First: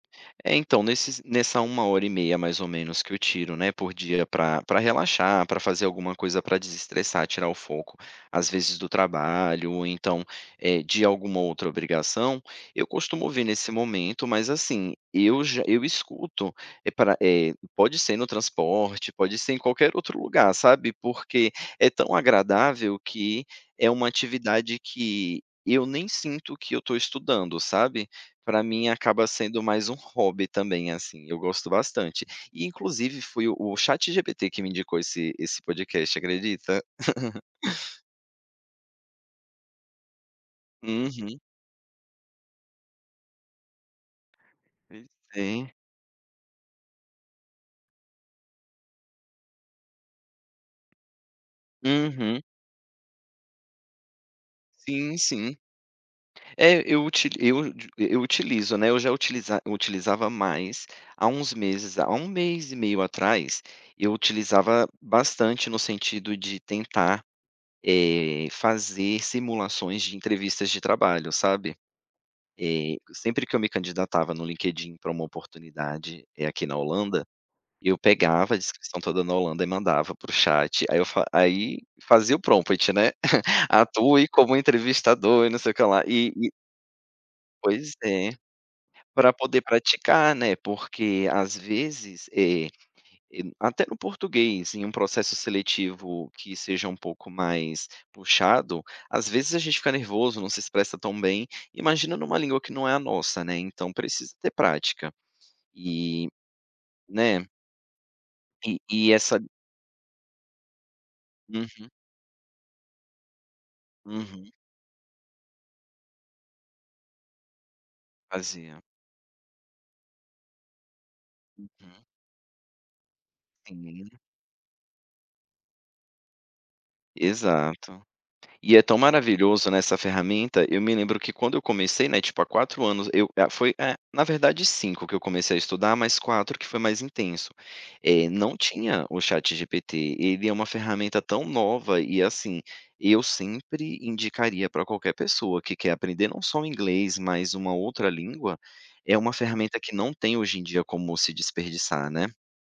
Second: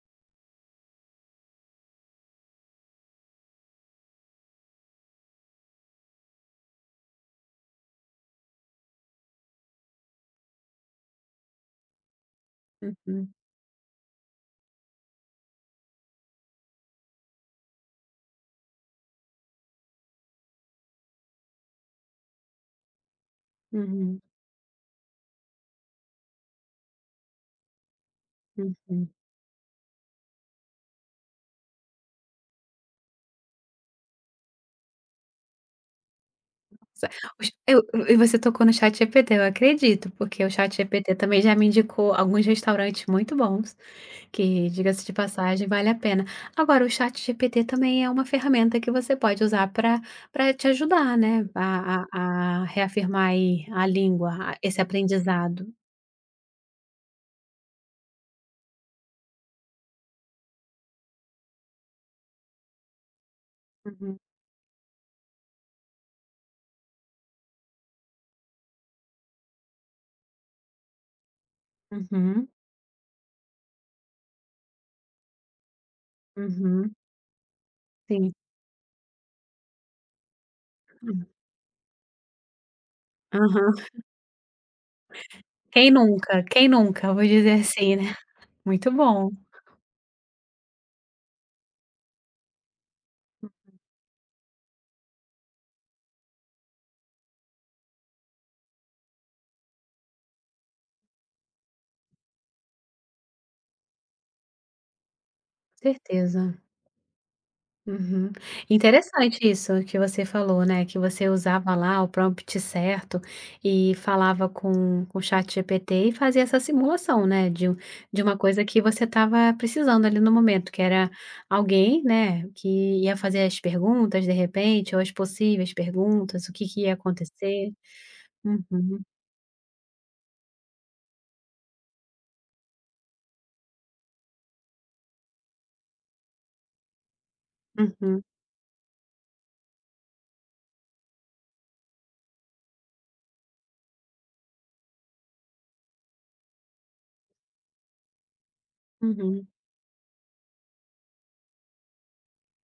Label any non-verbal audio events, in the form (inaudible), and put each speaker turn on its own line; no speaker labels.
É, então, nesses nessa 1 hora e meia, mais ou menos, que eu tiro, né, por dia pra pra relaxar, pra fazer alguma coisa pra desestressar, tirar o foco, às vezes do trabalho, ou então, eh, de alguma outra obrigação, eu costumo
Uhum.
ver nesse momento, mas assim, eu já eu escuto e pra, eh, pode ser no transporte, pode ser em qualquer outro lugar, sabe. Porque é tão agradável, que é uma
Uhum.
atividade que eu nem sinto que eu estou estudando, sabe. Pra mim
Uhum.
acaba sendo mais um hobby também, assim, eu gosto bastante. E inclusive foi o ChatGPT que me indicou esse esse podcast, acredita.
Ce
(laughs)
eu e você tocou no ChatGPT, eu acredito, porque o ChatGPT
Uhum.
também já me indicou alguns restaurantes muito bons, que,
Pois
diga-se de passagem,
é.
vale a pena. Agora o ChatGPT também é uma ferramenta que você pode usar pra pra te ajudar, né, a
Uhum.
a a reafirmar, aí, a língua, a esse
Sim, sim.
aprendizado.
É, eu uti eu eu utilizo, né, eu já utiliza utilizava mais, há uns meses há 1 mês e meio atrás, eu
Uhum.
utilizava bastante no sentido de tentar, eh, fazer simulações de entrevistas de trabalho, sabe.
Uhum.
Eh, sempre que eu me candidatava no LinkedIn pra uma oportunidade, eh, aqui na
Uhum.
Holanda, eu
Sim.
pegava a descrição toda na Holanda e mandava para o chat, aí eu fa
(unintelligible)
aí fazia o prompt, né. (chuckles)
Aham. (chuckles)
"Atue como entrevistador, e não sei o que
"Quem
lá", e
nunca?
e
Quem nunca?". Vou dizer
Pois
assim, né.
é.
Muito bom.
Pra poder praticar, né, porque às vezes, eh, e
Uhum.
até no português, em um processo seletivo que seja um pouco mais puxado, às vezes a gente fica nervoso, não se expressa tão bem, imagina numa língua que não é a nossa, né, então precisa ter prática. E
Certeza.
né.
Uhum.
E e
Interessante
essa
isso que você falou, né, que você usava
Uhum.
lá, o prompt certo, e falava
Uhum.
com com o ChatGPT e fazia essa simulação, né, de um de uma coisa que
Fazia.
você estava precisando, ali, no momento, que era
Uhum.
alguém, né, que ia fazer as
Hum.
perguntas, de repente, ou as possíveis perguntas, o que que ia acontecer.
Exato. E é tão
Uhum.
maravilhoso, né, essa ferramenta. Eu me lembro que quando eu comecei, né, tipo há 4 anos, eu, eh foi, eh, na verdade 5 que eu comecei a estudar, mas 4 que foi mais intenso.
Uhum.
Eh, não tinha o ChatGPT, ele é uma ferramenta tão nova, e assim, eu sempre indicaria pra qualquer pessoa que quer aprender, não só o inglês, mas uma outra língua, é uma
Uhum.
ferramenta que não tem hoje em dia como se desperdiçar, né.